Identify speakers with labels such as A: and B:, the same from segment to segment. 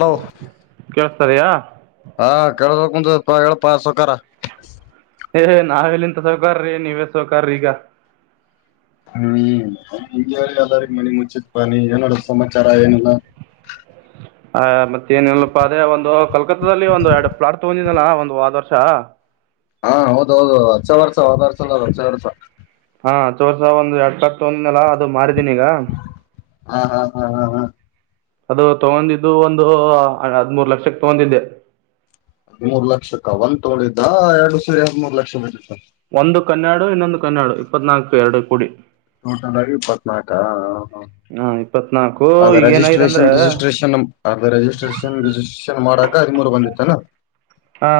A: Hello.
B: [unintelligible] ರಿಯಾ
A: ಹಾ ಕೇಳ್ಬಕುಂತತಿ ಹೇಳಪ್ಪ ಸಾಹುಕಾರ.
B: ಏ ನಾವೆಲ್ಲಿಂತ ಸೌಕಾರ್ರೀ ನೀವೇ ಸೌಕಾರಿ ಈಗ.
A: ಹ್ಮ್ ಹೇಳಿ ಅದಾರಿ ಮನಿ ಮುಂಚಿತ್ಪಾನಿ ಏನಡ ಸಮಾಚಾರ ಏನಿಲ್ಲ.
B: ಆ ಮತ್ತೇನಿಲ್ಲಪ್ಪಾ ಅದೇ ಒಂದು ಕಲ್ಕತ್ತಾದಲ್ಲಿ ಒಂದು ಎರಡು ಪ್ಲಾಟ್ ತಗೊಂಡಿದನಲ್ಲ ಒಂದು ಒದ್ ವರ್ಷ.
A: ಹಾ ಹೌದ ಹೌದು ಅಚ್ಚೆ ವರ್ಸ ಹೋದರ್ಸಲ್ಲ ಅಚ್ಚೆ ವರ್ಷ.
B: ಹ ಚೋರ್ಸ ಒಂದ ಎಡ್ ತಒಂದ್ಲ ಅದು ಮಾಡಿ ಈಗ.
A: ಹಾ ಹಾ ಹಾ ಹಾ ಹಾ.
B: ಅದು ತಗೊಂಡಿದ್ದು ಒಂದು ಹದ್ಮೂರು ಲಕ್ಷಕ್ ತಗೊಂಡಿದ್ದೆ.
A: ಹದಿಮೂರ್ ಲಕ್ಷಕ್ಕ ಒಂದ್ ತೊಂಡಿದ್ದ ಎರಡು ಸೇರಿ ಹದಿಮೂರ್ ಲಕ್ಷ ಬಿದ್ದಿತ್ತ.
B: ಒಂದುಕ್ಕ ಆನ್ನಾಡು ಇನ್ನೊಂದುಕ್ಕ ಆನ್ನಾಡು ಇಪ್ಪತ್ ನಾಲ್ಕು ಎರಡು ಕೂಡಿ.
A: ಟೋಟಲ್ ಆಗಿ ಇಪ್ಪತ್ನಾಕ ಹ್ಮ ಹ್ಮ
B: ಹಾಂ ಇಪ್ಪತ್ನಾಲ್ಕು
A: ಅದ
B: ಈಗ ಏನಾಗಿದೆ ಅಂದರೆ
A: ರರಿಜಿಸ್ಟ್ರೇಷನ್ ಗಿಜಿಸ್ಟ್ರೇಷನ್ ಅ ಬೇರೆ ರರಿಜಿಸ್ಟ್ರೇಷನ್ಸ್ಟ ಗಿಜಿಸ್ಟ್ರೇಷನ್. ಮಾಡಾಕ ಹದಿಮೂರು ಬಂದಿತ್ತೇನ.
B: ಹಾ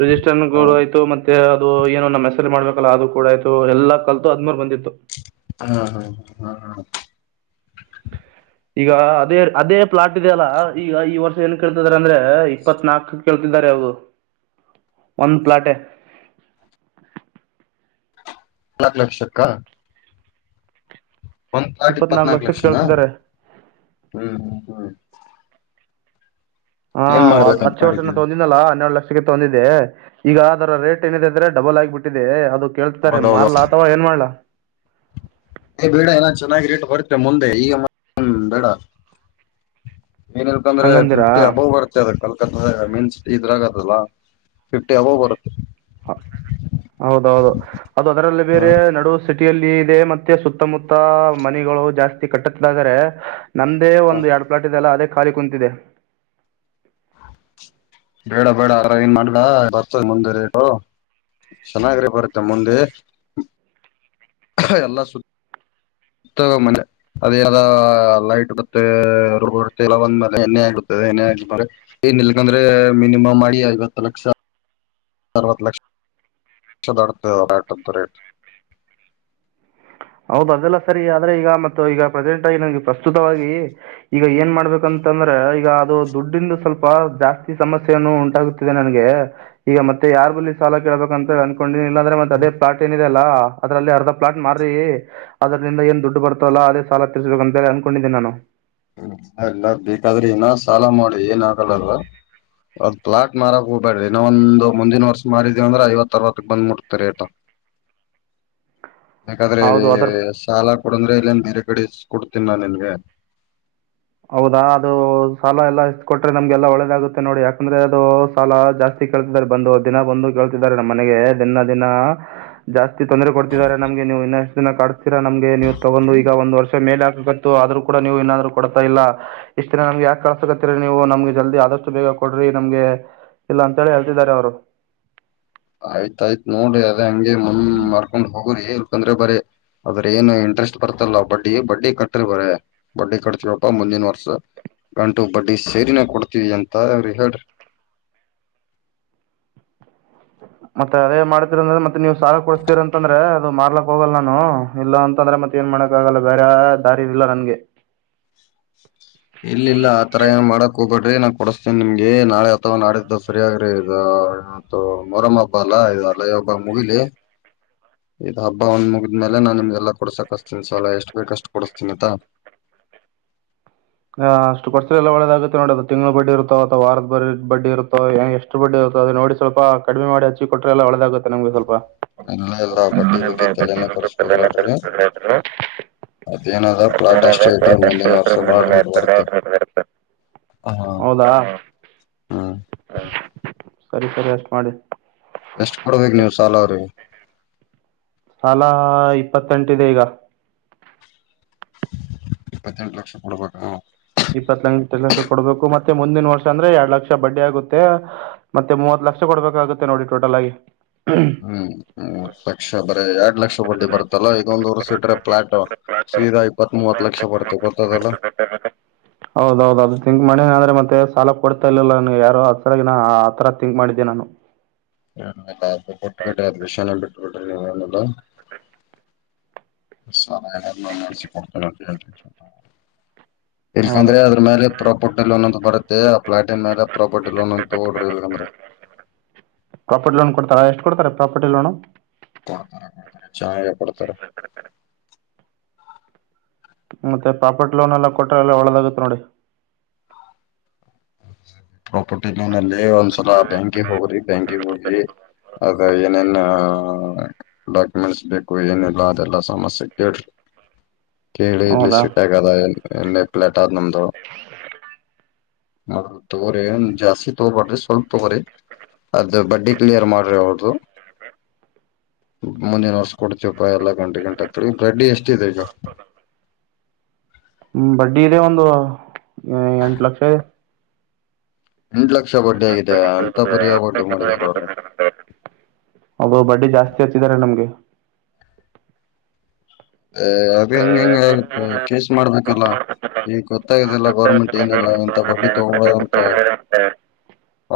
B: ರಿಜಿಸ್ಟ್ರನ್ಗು ಆಯ್ತು ಮತ್ತೆ. ಅದು ಏನು ನಮ್ಮ ಹೆಸರಿಲಿ ಮಾಡಬೇಕಲ್ಲ ಅದು ಕೂಡ ಆಯ್ತು ಅದೆಲ್ಲ ಎಲ್ಲಾ ಕಲ್ತ ಅದ್ಮರು ಬಂದಿತ್ತು.
A: ಹಾ ಹಾ ಹಾ ಹಾ ಹಾ.
B: ಈಗ ಅದೇ ಅದೇ ಪ್ಲಾಟ್ ಇ ಅಲ್ಲಾ ಈಗ ಈ ವರ್ಷ ಏನ್ ಕೇಳ್ತಿದಾರೆ ಅಂದ್ರೆ ಇಪ್ಪತ್ ನಾಲ್ಕ ಕೇಳ್ತಿದ್ದಾರೆ ಅವರು ಒಂದ್ ಪ್ಲಾಟೇ.
A: ನಾಕ್ ಲಕ್ಷಕ್ಕ. ಒಂದ್ ಪ್ಲಾಟ್
B: ಇಪ್ಪತ್ನಾಲ್ಕು
A: ಇಪ್ಪತ್ನಾಕ್
B: ಲಕ್ಷಕ್ಕೆ
A: ಲಕ್ಷನಾ
B: ಕೇಳ್ತಿದ್ದಾರೆ
A: ಹ್ಮ್ ಹ್ಮ್ ಹ್ಮ್.
B: ಹಾ
A: ಏನ್ ಮಾಡ್ಬೇಕಂತ
B: ಹಚ್ಚೆ ವರ್ಷನ
A: ಮಾಡಿದ್ದೀರಿ
B: ತೊಂಡಿದ್ನಲ್ಲಾ ಹನ್ನೆರಡು ಲಕ್ಷ. ತಂದಿದೆ ಈಗ ಅದರ ರೇಟ್ ಏನಿದೆ ಅಂದ್ರೆ ಡಬಲ್ ಆಗಿಬಿಟ್ಟಿದೆ ಅದು. ಕೇಳ್ತಾರೆ
A: ಹೌದೌದ
B: ಮಾರ್ಲ ಅಥವಾ ಏನ್ ಮಾಡ್ಲಾ. [inaudible]
A: ಏ ಬೇಡ ಏನನ್ ಚೆನ್ನಾಗಿ ರೇಟ್ ಬರ್ತೆ ಮುಂದೆ ಈಗ ಮಾ ನು ಬೇಡ. ಏನಿಲ್ಕಂದ್ರ
B: ಹಂಗಂದಿರಾ
A: ಫಿಫ್ಟಿ ಅಬೌ ಬರತ್ತೆ ಅದಕ್ಕೆಲ್ಲ. ಮೀನ್ಸ್ ಇದ್ರಾಗದಲ್ಲ ಫಿಫ್ಟಿ ಅಬೊವೆ ಬರತ್ತೆ.
B: ಹ ಹೌದೌದು ಅದು ಅದರಲ್ಲಿ
A: ಹಾ
B: ಬೇರೆ ನಡುವ ಸಿ ಟಿಯಲ್ಲಿ ಇದೆ ಮತ್ತೆ ಸುತ್ತಮುತ್ತ ಮನೆಗಳು ಜಾಸ್ತಿ ಕಟ್ಟತ್ತದರೆ. ನಂದೆ
A: ಹಾ
B: ಒಂದು ಎರಡ್ ಪ್ಲಾಟ್ ಇದೆಲ್ಲ ಅದೇ. ಖಾಲಿ ಕುಂತಿದೆ.
A: ಬೇಡ ಬೇಡ ಆರಾಮ ಏನ್ ಮಾಡದ ಬರ್ತದೆ ಮುಂದೆ ರೇಟು ಚೆನ್ನಾಗ್ರೀ ಬರುತ್ತೆ ಮುಂದೆ ಎಲ್ಲ ಸು ಮನೆ ಅದ ಲೈಟ್ ಮತ್ತೆ ರೋಂದ ಮ ಎಣ್ಣೆ ಆ ಎಣ್ಣ ಏನ್ ನಿಲ್ಕಂದ್ರೆ ಮಿನಿಮಮ್ ಮಾಡಿ ಐವತ್ತು ಲಕ್ಷ ಅರ್ವತು ಲಕ್ಷ ದಾಟುತ್ತದೆ ದಾಟುತ್ತದೆ ರೇಟ್.
B: ಹೌದ ಅದೆಲ್ಲ ಸರಿ ಆದ್ರೆ ಈಗ ಮತ್ತ ಈಗ ಪ್ರೆಸೆಂಟ್ ಆಗಿ ನನ್ಗೆ ಪ್ರಸ್ತುತವಾಗಿ ಈಗ ಏನ್ ಮಾಡ್ಬೇಕಂತಂದ್ರೆ ಈಗ ಅದು ದುಡ್ಡಿಂದು ಸ್ವಲ್ಪ ಜಾಸ್ತಿ ಸಮಸ್ಯೆನ್ನು ಉಂಟಾಗುತ್ತಿದೆ ನನ್ಗೆ ಈಗ ಮತ್ತೆ ಯಾರ್ ಬಲಿ ಸಾಲ ಕೇಳಬೇಕಂತಿ ಅನ್ಕೊಂಡಿನಿ. ಇಲ್ಲಂದ್ರೆ ಮತ್ತ ಅದ ಪ್ಲಾಟ್ ಏನಿದೆಲ್ಲ. ಅದಲ್ಲಿ ಅರ್ಧ ಪ್ಲಾಟ್ ಮಾರ್ ಅದ್ರರಿಂದ ಏನ್ ದುಡ್ಡು ಬರ್ತವಲ್ಲ ಅದೇ ಸಾಲ ತಿರ್ಸರ್ಬೇಕು ಅಂತ ಹೇಳಿ ಅನ್ಕೊಂಡಿದ್ದನಿ ನಾನು.
A: ಹ್ಮ ಇಲ್ಲ್ ಬೇಕಾದ್ರಿ ಇನ್ನ ಸಾಲ ಮಾಡಿ ಏನ್ ಆಗಲ್ಲಲ್ ಪ್ಲಾಟ್ ಮಾರಕ್ ಹೋಗ್ಬೇಡ್ರಿ ಇನ್ನ ಒಂದು ಮುಂದಿನ ವರ್ಷ ಮಾಡಿದೀ ಅಂದ್ರ ಐವತ್ ಅರವತ್ತಕ್ ಬಂದ್ ಮುಟ್ತ ರೇಟ. ಯಾಕಂದ್ರೆ ಈ
B: ಹೌದು ಅದರ
A: ಶಾಲ ಕೊಡಂದ್ರೆ ಇಲ್ಲನ್ ಬೇರೆ ಕಡೆ ಇಸ್ಕೊಡ್ತೀನ್ ನಾ ನಿನ್ಗೆ.
B: ಹೌದಾ ಅದು ಸಾಲ ಎಲ್ಲಾ ಇಷ್ಟ ಕೊಟ್ರೆ ನಮ್ಗೆಲ್ಲಾ ಒಳ್ಳೆದಾಗುತ್ತೆ ನೋಡಿ ಯಾಕಂದ್ರೆ ಅದು ಸಾಲ ಜಾಸ್ತಿ ಕೇಳ್ತಿದ್ದಾರೆ ಬಂದು ದಿನ ಬಂದು ಕೇಳ್ತಿದ್ದಾರೆ ನಮ್ಮ್ ಮನೆಗೆ ದಿನ ದಿನ ಜಾಸ್ತಿ ತೊಂದರೆ ಕೊಡ್ತಿದ್ದಾರೆ ನಮ್ಗೆ ನೀವು ಇನ್ನಷ್ಟು ದಿನ ಕಿಸಸ್ತೀರಾ ನಮ್ಗೆ ನೀವು ತಗೊಂಡು ಈಗ ಒಂದ್ ವರ್ಷ ಮೇಲೆ ಹಾಕ್ಬೇಕತ್ತು ಆದ್ರ್ರು ಕೂಡ ನೀವು ಇನ್ನಾದ್ರು. ಕೊಡ್ತಾ ಇಲ್ಲ ಇಷ್ಟ್ ದಿನ ನಮ್ಗೆ ಯಾಕ ಕಳ್ಸಕತ್ತರಿ ನೀವು ನಮ್ಗೆ ಜಲ್ದಿ ಆದಷ್ಟು ಬೇಗ ಕೊಡ್ರಿ ನಮ್ಗೆ ಇಲ್ಲ ಅಂತ ಹೇಳಿ ಹೇಳ್ತಿದ್ದಾರೆ ಅವ್ರು.
A: ಆಯ್ತಯ್ತ್ ನೋಡಿ ಯಾ ಅದ ಹಂಗೆ ಮ್ ಮಾರ್ಕೊಂಡ್ ಹೋಗಿ. ರಿ ಹೇಳ್ಕಂದ್ರೆ ಬರೀ ಅದ್ರ ಏನು ಇಂಟ್ರೆಸ್ಟ್ ಬರ್ತಲ್ಲ ಬಡ್ಡಿ ಬಡ್ಡಿ ಕಟ್ರಿ ಬರೆ ಬಡ್ಡಿ ಕಟ್ತೀವಪ್ಪಾ ಮುಂದಿನ ವರ್ಷ ಗಂಟು ಬಡ್ಡಿ ಸೇರಿನ ಕೊಡ್ತೀವಿ ಅಂತ ಅವ್ರಿಗೆ ಹೇಳ್ರಿ.
B: ಮತ್ತೆ ಅದೇ ಮಾಡ್ತಿರ ಅಂದ್ರೆ ಮತ್ತೆ ನೀವ್ ಸಾಲ ಕೊಡಸ್ತೀರ ಅಂತಂದ್ರೆ ಅದು ಮಾರ್ಲಕ್ ಹೋಗಲ್ಲ ನಾನು ಇಲ್ಲ ಅಂತಂದ್ರೆ ಮತ್ತೆ ಏನ್ ಮಾಡಾಕ್ ಆಗಲ್ಲ ಬೇರ ದಾರಿ ಇಲ್ಲ ನನ್ಗೆ.
A: ಇಲ್ಲಿಲ್ಲ ಆತರ ಏನ್ ಮಾಡಕ್ ಹೋಗ್ಬಡ್ರಿ ನ ಕೊಡಿಸಸ್ತೀನಿ ನಿಮ್ಗೆ ನಾಳೆ ಅಥವಾ ನಾಡಿದ್ದ ಸರಿಯಾಗ್ರಿ ಮೊರಮ್ ಹಬ್ಬ ಅಲ್ಲಾ ಇ ಅಲ್ಲಯಬ್ಬಾ ಮುಗಿಲಿ ಇ ಹಬ್ಬ ಒಂದ್ ಮುಗಿದ್ಮೇಲೆ ನಾನ್ ನಿಮ್ಗೆ ಎಲ್ಲಾ ಕೊಡ್ಸಕ್ತೀನಿ ಸಲ ಎಷ್ಟ್ ಬೇಕಷ್ಟ್ ಕೊಡಸ್ತೀನಿ ಆತ.
B: ಆಷ್ಟು ಕೊಡರ್ಸ ಎಲ್ಲ ಒಳ್ಳೆದಾಗುತ್ತೆ ನೋಡಿ ಅದು ತಿಂಗ್ಳ ಬಡ್ಡಿ ತಿಂಗಳ ಇರುತ್ತೋ ಅಥವಾ ವಾರದ ಬ ಬಡ್ಡಿ ಇರುತ್ತೋ ಎಷ್ಟು ಬಡ್ಡಿ ಇರುತ್ತೋ ಅದು ನೋಡಿ ಸ್ವಲ್ಪ ಕಡಿಮೆ ಮಾಡಿ ಹಚ್ಚಿ ಕೊಟ್ರೆ ಎಲ್ಲ ಒಳ್ಳೆದಾಗುತ್ತೆ ನಿಮ್ಗೆ ಸ್ವಲ್ಪ.
A: ಇಲ್ಲ ಇಲ್ಲ ಬಡ್ಡಿ ಬಗ್ಗೆ ತಲೆನ ಕೆಡ್ಸಕೋಬೇಡ್ರಿ ಅದೇಏನದ ಪ್ಲಾಟ್ ಅಷ್ಟೇ ಇಡ್ರಿ ಮುಂದಿನ ವರ್ಷ ಬಾಳ್ರಿ. ಹ
B: [unintelligible] ಹೌದಾ
A: ಹ್ಮ್
B: ಸರಿ ಸರಿ ಅಷ್ಟ ಮಾಡಿ.
A: ಎಷ್ಟು ಕೊಡ್ಬೇಕೇು ನೀವು ಸಾಲ ಅವರಿಗೆ.
B: ಸಾಲ ಇಪ್ಪತ್ತೆಂಟಿದೆ ಈಗ.
A: ಇಪ್ಪತ್ತೆಂಟು ಲಕ್ಷ ಕೊಡ್ಬೇಕ.
B: ಇಪ್ಪತ್ತು ಲಕ್ಷ ಕೊಡಬೇಕು ಮತ್ತೆ ಮುಂದಿನ ವರ್ಷ ಅಂದ್ರೆ ಎರಡ್ ಲಕ್ಷ ಬಡ್ಡಿ ಆಗುತ್ತೆ ಮತ್ತೆ ಮೂವತ್ ಲಕ್ಷ ಕೊಡ್ಬೇಕಾಗುತ್ತೆ ನೋಡಿ ಟೋಟಲ್ ಆಗಿ.
A: ಹ್ಮ ಮೂವತ್ತು ಲಕ್ಷ ಬರೆ ಎರಡ್ ಲಕ್ಷ ಬಡ್ಡಿ ಬರ್ತಲ್ಲ ಇದೊಂದೂ ವಷ್ರಸೀಟ್ರೆ. ಫ್ಲಾಟ್ ಸೀದಾ ಇಪ್ಪತ್ ಮೂವತ್ ಲಕ್ಷ ಬರುತ್ತೆ. ಗೊತ್ತದಲ್ಲ
B: [unintelligible] ಹೌದೌದು ಅದು ಥಿಂಕ್ ಮಾಡೆನ್ ಆದ್ರೆ ಮತ್ತ್. ಮತ್ತೆ ಸಾಲ ಕೊಡ್ತಾ ಇಲಿಲ್ಲ ನಿವ್ಯಾರು ಆದರಸಲ ನಾ ಆ ತರ ಥಿಂಕ್ ಮಾಡಿದ್ದೆ ನಾನು.
A: [unintelligible] ಕೊಟ್ಟು ಬಿಟ್ಟ ಆದ್ರ ವಿಷಯನ ಬಿಟ್ಟ ಬಿಡ್ರಿ. [unintelligible] [unintelligible]
B: ಹೌದು
A: ಇಲ್ಲಂದ್ರೆ ಅದ್ರ ಮೇಲೆ ಪುಾಪುಟ್ಟಲ್ಲಿ ಒಂದೊ ಬರುತ್ತೆ ಆ ಪಫ್ಲಾಟ್ನ್ ಮೇಲೆ ಪ್ರಾಪರ್ಟಿ ಲೋನ್ ಅಂತ ತಗೋಡ್ರಿ ಎಲ್ಗಂದ್ರ
B: ಪ್ರಾಪರ್ಟಿ ಲೋನ್ ಕೊಡ್ತಾರ ಎಷ್ಟು ಕೊಡ್ತಾರೆ ಪ್ರಾಪರ್ಟಿ ಲೋನು
A: [unintelligible] ಚ ಕೊಡ್ತಾರೆ
B: ಮತ್ತೆ ಪ್ರಾಪರ್ಟಿ ಲೋನ್ ಎಲ್ಲ ಕೊಟ್ರಲ್ಲ ಒಳ್ಳೆದಾಗುತ್ತೆ ನೋಡಿ
A: ಪ್ರಾಪರ್ಟಿ ಲೋನ ಅಲ್ಲಿ ಒಂದ್ಸಲ ಬ್ಯಾಂಕಿಗೆ ಹೋಗ್ರಿ ಬ್ಯಾಂಕಿಗೆ ಹೋಗಿ ಅದ ಏನೇನ್ ಡಾಕ್ಯುಮೆಂಟ್ಸ್ ಬೇಕು ಏನಿಲ್ಲ ಅದೆಲ್ಲಾ ಸಮಸ್ಯೆ ಕೇಳ್ರಿ ಕೇಳಿ ಇಲ್ಲಿ
B: ಹೌದಾ
A: ಸಿಕ್ಕಾಗಲ್ಲ ಏ ಎಲ್ಲಲ ನಮ್ದ ಮ ತಗೋರಿ ಒಂದ ಜಾಸ್ತಿ ತೊಗಬಾಡ್ರಿ ಸ್ವಲ್ಪ ತಗೋರಿ ಅದ ಬಡ್ಡಿ ಕ್ಲಿಯರ್ ಮಾಡ್ರಿ ಅವ್ರ್ದು ಮೊನ್ನೆ ನರ್ಸ್ಕೊಡ್ತೀವಿಪ ಎಲ್ಲಾ ಗಂಟೆ ಗಂಟೆ ಬಡ್ಡಿ ಎಷ್ಟಿದೆ ಈಗ
B: ಹ್ಮ ಬಡ್ಡಿ ಇದೆ ಒಂದು ಎಂಟು ಲಕ್ಷ ಇದೆ
A: ಎಂಟು ಲಕ್ಷ ಬಡ್ಡಿ ಆಗಿದೆ ಅಂತ ಪರಿ ಬಡ್ಡಿ ಮಾಡಿದಾರ ಅವರು
B: ಅದು ಬಡ್ಡಿ ಜಾಸ್ತಿ ಹಚ್ಚಿದ್ದಾರೆ ನಮಗೆ
A: ಅ ಅದು ಹೆಂಗ ಹೆಂಗ ಆಗತ್ತೆ ಕೇಸ್ ಮಾಡ್ಬೇಕಲ್ಲಾ ಈಗ ಗೊತ್ತಾಗಲ್ಲ ಗೌರ್ಮೆಂಟ್ ಏನಿಲ್ಲ ಎಂತ ಬಡ್ಡಿ ತಗ ಅಂತ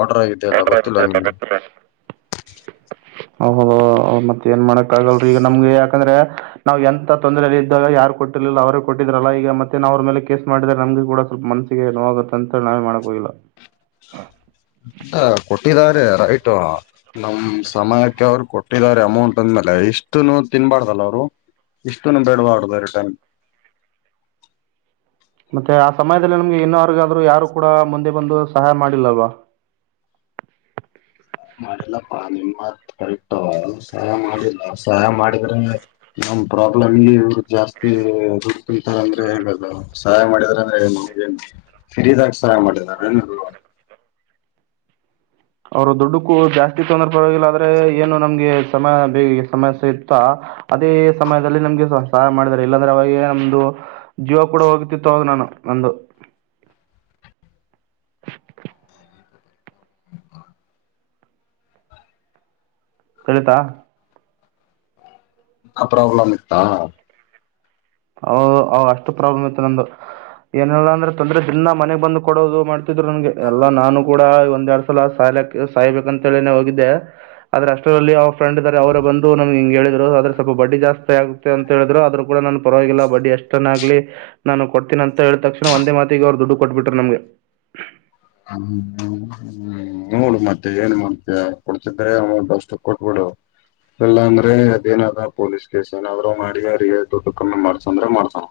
A: ಆರ್ಡರ್ ಆಗಿದೆಲ್ಲ ಗೊತ್ತಿಲ್ಲ ನಿಮ್ಗೆ
B: ಏನ್ ಮಾಡಕ್ ಆಗಲ್ೀ ಈಗ ನಮ್ಗೆ ಯಾಕಂದ್ರೆ ನಾವ್ ಎಂತ ತೊಂದ್ರಲಿ ಇದ್ದಾಗ ಯಾರು ಕೊಟ್ಟಿಲಿಲ್ಲ ಅವ್ರ ಕೊಟ್ಟಿದ್ರಲ್ಲ ಈಗ ಮತ್ತೆ ನಾವ್ ಅವ್ರ ಮೇಲೆ ಕೇಸ್ ಮಾಡಿದ್ರೆ ನಮ್ಗೆ ಕೂಡವಲ್ಪ ಮಸ್ಸಿಗೆ ನೋವಾಗುತ್ತತ್ತ ಅಂತ ನಾವೇ ಮಾಡ್ಕೋೋಗಿಲ್ಲ
A: ಅ ಕೊಟ್ಟಿದಿದ್ದಾರೆ ರೈಟ್ ನಮ ಸಮಯಕ್ಕೆ ಅವರು ಕೊಟ್ಟಿದ್ದಾರೆ ಅಮೌಂಟ್ ಅಂದ್ಮೇಲೆ ಇಷ್ಟುನು ತಿನ್ಬಾರ್ದಲ್ಲ ಅವ್ರು ಇಷ್ಟುನು ಬಿೇಡಬಾರ್ದ ರಿಟೈನ್
B: ಮತ್ತೆ ಆ ಸಮಯದಲ್ಲಿ ನಮ್ಗೆ ಇನ್ನರ್ಗಾದ್ರು ಯಾರು ಕೂಡ ಮುಂದೆ ಬಂದು ಸಹಾಯ ಮಾಡಿಲ್ಲಲ್ವಾ
A: ಹಾಯ ಮಾಡಿಲ್ಲಪ್ಪಾ ನಿಮ್ಮತ್ ಕರೆಕ್ಟ್ ಸಹಾಯ ಮಾಡಿಲ್ಲ ಸಹಾಯ ಮಾಡಿದ್ರೆ ನಮ ಪ್ರಾಬ್ಲಮ್ಿ ಜಾಸ್ತಿ ದುಡ್ಡು ತಿಂತಾರ ಅಂದ್ರೆ ಹೇಗಲ್ ಸಹಾಯ ಮಾಡಿದ್ರೆಂದ್ರಮ ಫ್ರೀದಾಗ ಸಹಾಯ ಮಾಡಿದಾರ ಏನಲ್
B: ಅವರು ದುಡ್ಡಕ್ಕೂ ಜಾಸ್ತಿ ತೊಂದರೆ ಪರವಾಗಿಲ್ಲ ಆದ್ರೆ ಏನು ನಮ್ಗೆ ಸಮ ಬೇಗಿಗೆ ಸಮಸ್ಯೆ ಇತ್ತಾ ಅದೇ ಸಮಯದಲ್ಲಿ ನಮ್ಗೆ ಸಹ ಸಹಾಯ ಮಾಡಿದಿದ್ದಾರೆ ಇಲ್ಲಾಂದ್ರೆ ಅವಾಗೇ ನಮ್ದು ಜೀವ ಕೂಡ ಹೋಗಿತಿತ್ತು ಅವ ನಾನು ನಮಂದು ಕಲತಾ
A: ಪ್ರಾಬ್ಲ್ಮ್ ಇತಾ
B: ಹ್ ಅಷ್ಟು ಪ್ರಾಬ್ಲಮ್ ಇತ್ತು ನಂದುು ಏನಲ್ಲ ಅಂದ್ರೆ ತೊಂದ್ರೆ ದಿನ ಮನೆಗ್ ಬಂದು್ ಕೊಡೋದು ಮಾಡ್ತಿದ್ರು ನನ್ಗೆ ಎಲ್ಲಾ ನಾನು ಕೂಡ ಒಂದ ಎರಡ್ ಸಲ ಸಾಯ್ಲಕ್ ಸಾಯ್ಬೇಕ ಅಂತನೆ ಹೋಗಿದ್ದೆ ಆದ್ರೆ ಅಷ್ಟರಲ್ಲಿ ಅವ ಫ್ರೆಂಡ್ ಇದ್ದಾರೆ ಅವರ ಬಂದು ನನ್ಗೆ ಹಿಂಗ್ ಹೇಳಿದ್ರು ಆದ್ರೆ ಸ್ವಲ್ಪ ಬಡ್ಡಿ ಜಾಸ್ತಿ ಆಗುತ್ತೆ ಅಂತ ಹೇಳಿದ್ರು ಆದ್ರರು ಕೂಡ ನ ಪರವಾಗಿಲ್ಲ ಬಡ್ಡಿ ಎಷ್ಟನ ಆಗ್ಲಿ ನಾನು ಕೊಡ್ತೀನಿ ಅಂತ ಹೇಳ ತಕ್ಷಣ ಒಂದೇ ಮಾತಿಗೆ ಅವ್ರು ದುಡ್ಡು ಕೊಟ್ಬಿಟ್ರ ನಮ್ಗೆ
A: ಹ್ಮ ಹ್ಮ ನೋಳ ಮತ್ತೆ ಏನ್ ಮತ್ತೆ ಕೊಡ್ತಿದ್ರೆ ಅಮೌಂಟ್ ಅಷ್ಟು ಕೊಟ್ಬಿಡು ಇಲ್ಲಾ ಅಂದ್ರೆ ಅದೇನಾದ ಪೊಲೀಸ್ ಕೇಸ್ ಏನಾದ್ರು ಮಾಡಿ ಅವರಿಗೆ ದುಡ್ಡು ಕಮ್ಮಿ ಮಾಡ್ಸಂದ್ರೆ ಮಾಡ್ಸಾಣ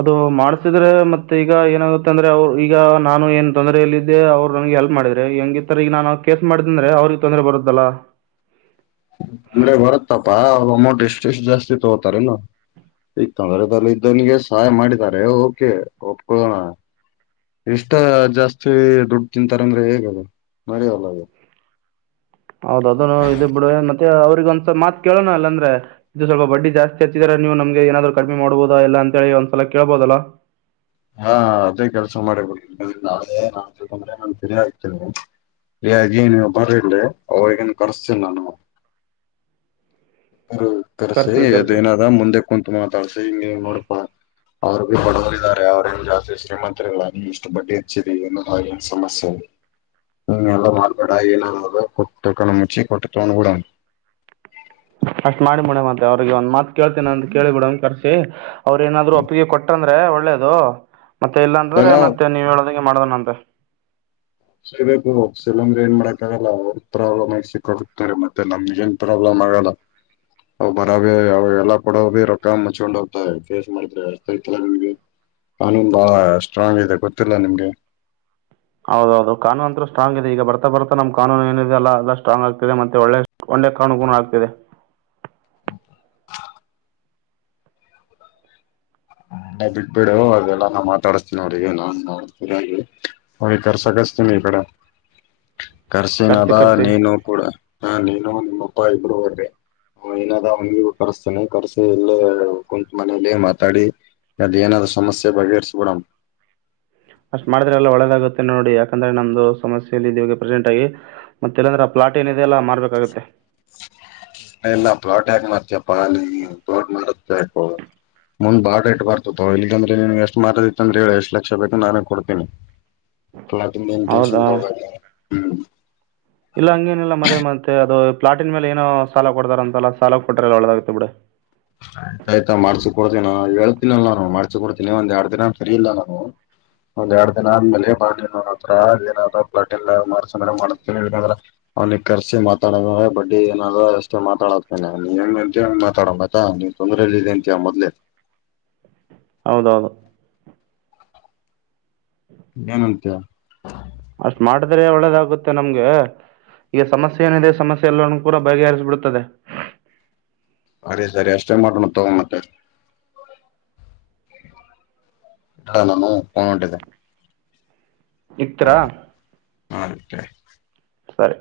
B: ಅದು ಮಾಡ್ಸಿದ್ರೆ ಮತ್ತೆ ಈಗ ಏನಾಗುತ್ತೆ ಅಂದ್ರೆ ಅವರು ಈಗ ನಾನು ಏನ್ ತೊಂದ್ರೆಯಲ್ಲಿದ್ದೆ ಅವ್ರು ನನ್ಗೆ ಎಲ್ಪ್ ಮಾಡಿದ್ರೆ ಹೆಂಗಿತರ ಈಗ ನಾನು ಕೇಸ್ ಮಾಡ್ದ ಅಂದ್ರೆ ಅವ್ರಿಗೆ ತೊಂದ್ರೆ ಬರುತ್ತಲ್ಲ
A: ಅಂದ್ರೆ ಬರುತ್ತಪ್ಪ ಇಷ್ಟು ಇಷ್ಟು ಜಾಸ್ತಿ ತಗೋತಾರೆನ ಈ ತೊಂದ್ರೆ ಅಲ್ಲಿ ಇದ್ದವನಿಗೆ ಸಹಾಯ ಮಾಡಿದಾರೆ ಓಕೆ ಒಪ್ಕೋಣ ಇಷ್ಟ ಜಾಸ್ತಿ ದುಡ್ಡು ತಿಂತಾರೆಂದ್ರೆ ಹೇಗ ಅದು ಮಾಡವಲ್ಲ ಅದು
B: ಹೌದ ಅದನ್ನು ಇದು ಬಿಡುವ ಅವ್ರಿಗೆ ಒಂದ್ಸಲ್ ಮಾತ್ ಕೇಳೋಣ ಅಲ್ಲ ಅಂದ್ರೆ ಇದು ಸ್ವಲ್ಪ ಬಡ್ಡಿ ಜಾಸ್ತಿ ಹಚ್ಚಿದ್ರ ನೀವು ನಮ್ಗೆ ಏನಾದ್ರು ಕಡಿಮೆ ಮಾಡ್ಬುದಾ ಎಲ್ಲ ಅಂತ ಹೇಳಿ ಒಂದ್ಸಲ ಕೇಳ್ಬೋದಲ್ಲಾ
A: ಹಾ ಅದೇ ಕೆಲ್ಸ ಮಾಡಿಬಂದ್ರ ನಾಳೆ ನಾ ತಂದ್ರೆ ನಾನು ಫರಿಯ ಆಗ್ತಿ ಯ ನೀವು ಬರಿ ಇಲ್ಲಿ ಅವಗನ್ ಕರ್ಸ್ತೀನಿ ನಾನು ಹ್ಮ [inaudible] ರು ಕರೆಸಿ ಅದೇನದ ಮುಂದೆ ಕುಂತು ಮಾತಾಡ್ಸಿ ಹಿಂಗಗೆ ನೋಡ ಅವ್ರು ಭಿ ಬಡವರ ಇದಾರೆ ಅವ್ರೇ ಜಾಸ್ತಿ ಶ್ರೀಮಂತತ್ರಿ ಇಲ್ಲ ನೀ ಎಷ್ಟು ಬಡ್ಡಿ ಹಚ್ಚಿದಿ ಏನ ಏನ್ ಸಮಸ್ಯೆ ಇ ನೀ ಎಲ್ಲ ಮಾಡಬೇಡ ಏನಾರ ಕೊಟ್ಟ ಕಣ ಮುಚ್ಚಿ ಕೊಟ್ಟತ ಕೂಡ
B: ಅಷ್ಟ್ ಮಾಡಿ ಮುೆ ಮತ್ತೆ ಅವ್ರಿಗೆ ಒಂದ್ ಮಾತ್ ಕೇಳ್ತೀನ ಅಂತ ಕೇಳಿ ಬಿಡವನ್ ಕರ್ಸಿ ಅವರೇನಾದರೂ ಒಪ್ಪಿಗೆ ಕೊಟ್ಟರಂತೆ ಬಂದ್ರೆ ಒಳ್ಳೇದು ಮತ್ತೆ ಇಲ್ಲ ಅಂದ್ರ
A: ಎಲ್ಲ
B: ಮತ್ತೆ ನೀವು ಹೇಳದ ಮಾಡನಂತ
A: ಸರಿಬೇಕುಸಲಂದ್ರ ಏನ್ ಮಾಡಕಾಗಲ್ಲ ಅವ್ರ ಪ್ರಾಬ್ಲಮ್ ಆಗಸಕ್ಕೋಗತಾರೆ ಮತ್ತೆ ನಮ್ಗೆ ಏನ್ ಪ್ರಾಬ್ಲಮ್ ಆಗಲ್ಲ ಅವ ಬರಬ ಅವ ಎಲ್ಲ ಕೊಡ ಭ ರೊಕ್ಕ ಮುಚ್ಕೊಂಡ ಹೋಗ್ತ ಫೇಸ್ ಮಾಡಿದ್ರೆತಲ್ಲ ನಿಮ್ಗೆ ಕಾನೂನ್ ಬಾಳ ಸ್ಟ್ರಾಂಗ್ ಇದೆ ಗೊತ್ತಿಲ್ಲ ನಿಮ್ಗೆ
B: ಹೌದೌದು ಕಾನೂನ್ ಅಂತೂ ಸ್ಟ್ರಾಂಗ್ ಇದೆ ಈಗ ಬರ್ತಾ ಬರ್ತಾ ನಮ್ ಕಾನೂನು ಏನಿದೆ ಅಲ್ಲ ಎಲ್ಲ ಸ್ಟ್ರಾಂಗ್ ಆಗ್ತಿದೆ ಮತ್ತೆ ಒಳ್ಳೆ ಒಂದೆ ಕಾನೂನು ಕೂ ಆಗ್ತಿದೆ
A: [inaudible] ಬಿಟ್ಬಿಡು ಅದೆಲ್ಲ ನಾ ಮಾತಾಡಸ್ತೀನಿ ನೋಡಿಗೆ ನಾನ್ ನೋಡ್ತೀನಿಿ ಅವಿ ಕರ್ಸ ಕಿಸತೀನಿ ಈ ಕಡೆ
B: ಕರೆಸಿ
A: ಕರ್ಸನದಾ
B: ಕರೆಸಿ
A: ನೀನು ಕೂಡ ಹ ನೀನ್ ನಿಮ್ಮ ಅಪ್ಪ ಇಬ್ರು ಹೋಗ್ರೀ ಏನಾದ ಅವನಿ ಕರ್ಸ್ತಾನೆ ಕರೆಸಿ ಇಲ್ಲ ಕುತ್ ಮನಲ್ಲ ಮಾತಾಡಿ ಅದು ಏನಾದೂ ಸಮಸ್ಯೆ ಬಗೆಹರಿಸಬಿಡಣ
B: ಅಷ್ಟ್ ಮಾಡಿದ್ರೆ ಎಲ್ಲ ಒಳ್ಳೆದಾಗುತ್ತೆ ನೋಡಿ ಯಾಕಂದ್ರೆ ನಮ್ದು ಸಮಸ್ಯೆಯಲ್ಲಿ ಇ ಪ್ರೆಸೆಂಟ್ ಆಗಿ ಮತ್ತೆ ಇಲ್ಲಂದ್ರೆ ಆ ಪ್ಲಾಟ್ ಏನಿದೆ ಎಲ್ಲ ಮಾಡ್ಬೇಕಾಗುತ್ತೆ
A: ಎಲ್ಲ ಬ್ಲಾಟ್ ಯಾಕ ಮಾಡ್ತ ಪಾನಿ ಬ್ಲಟ್ ಮಾಡ ಬು ಮುಂದ್ ಬಾಳ ಇಟ್ ಬರ್ತತ್ತು ಇಲ್ಗಂದ್ರೆ ನಿನ್ಗೆ ಎಷ್ಟ ಮಾಡದಿತ್ತ ಅಂದ್ರೆ ಹೇಳಿ ಎಷ್ಟ್ ಲಕ್ಷ ಬೇಕು ನಾನೇ ಕೊಡ್ತೀನಿ ಪ್ಲಾಟಿನದೇನೋ ಟೆನ್ಶನ್
B: ಹೌದಾ
A: ತಗೋಬೇಡ ಹ್ಮ್
B: ಇಲ್ಲ ಹಂಗೇನಿಲ್ಲ ಮತ್ತೆ ಮತ್ತೆ ಅದು ಪ್ಲಾಟನ್ ಮೇಲೆ ಏನೋ ಸಾಲ ಕೊಡತಾರಂತಲ್ಲ ಸಾಲ ಕೊಟ್ರಲ್ಲ ಒಳ್ಳದಾಗತೆ ಬಿಡ
A: ಆಯ್ತಾ ಮಾಡ್ಸಿ ಕೊಡ್ತೀನ ಹೇಳ್ತನಲ್ಲ ನಾನು ಮಾಡ್ಸಿ ಕೊಡ್ತಿನಿ ಒಂದ್ ಎರಡ್ ದಿನ ಸರಿ ಇಲ್ಲ ನಾನು ಒಂದ್ ಎರಡ್ ದಿನ ಆದ್ಮೇಲೆ ಬೋ ಹತ್ರ ಏನಾದ ಪ್ಲಾ್ರ ಮಾಡತಿ ಏನಾದ್ರ ಅವ್ನಿ ಕರ್ಸಿ ಮಾತಾಡದ ಬಡ್ಡಿ ಏನಾದ ಅಷ್ಟೇ ಮಾತಾಡತನ ಮಾತಾಡ ತೊಂದ್ರಲಿಲಿಂತ ಮದಲೆ
B: ಹೌದೌದು
A: ಏನಂತೀಯಾ
B: ಅಷ್ಟ್ ಮಾಡಿದ್ರೆ ಒಳ್ಳೆದಾಗುತ್ತೆ ನಮ್ಗೆ ಈಗ ಸಮಸ್ಯೆ ಏನಿದೆ ಸಮಸ್ಯೆ ಎಲ್ಲಾನು ಕೂಡ ಬಗೆಹರಿಸಬಿಡ್ತದೆ
A: ಅರಿ ಸರಿ ಅಷ್ಟ ಮಾಡಲು ತಗೋ ಮತ್ತ ನಾನು
B: ಇಟ್ರಾ
A: [inaudible]
B: ಸರಿ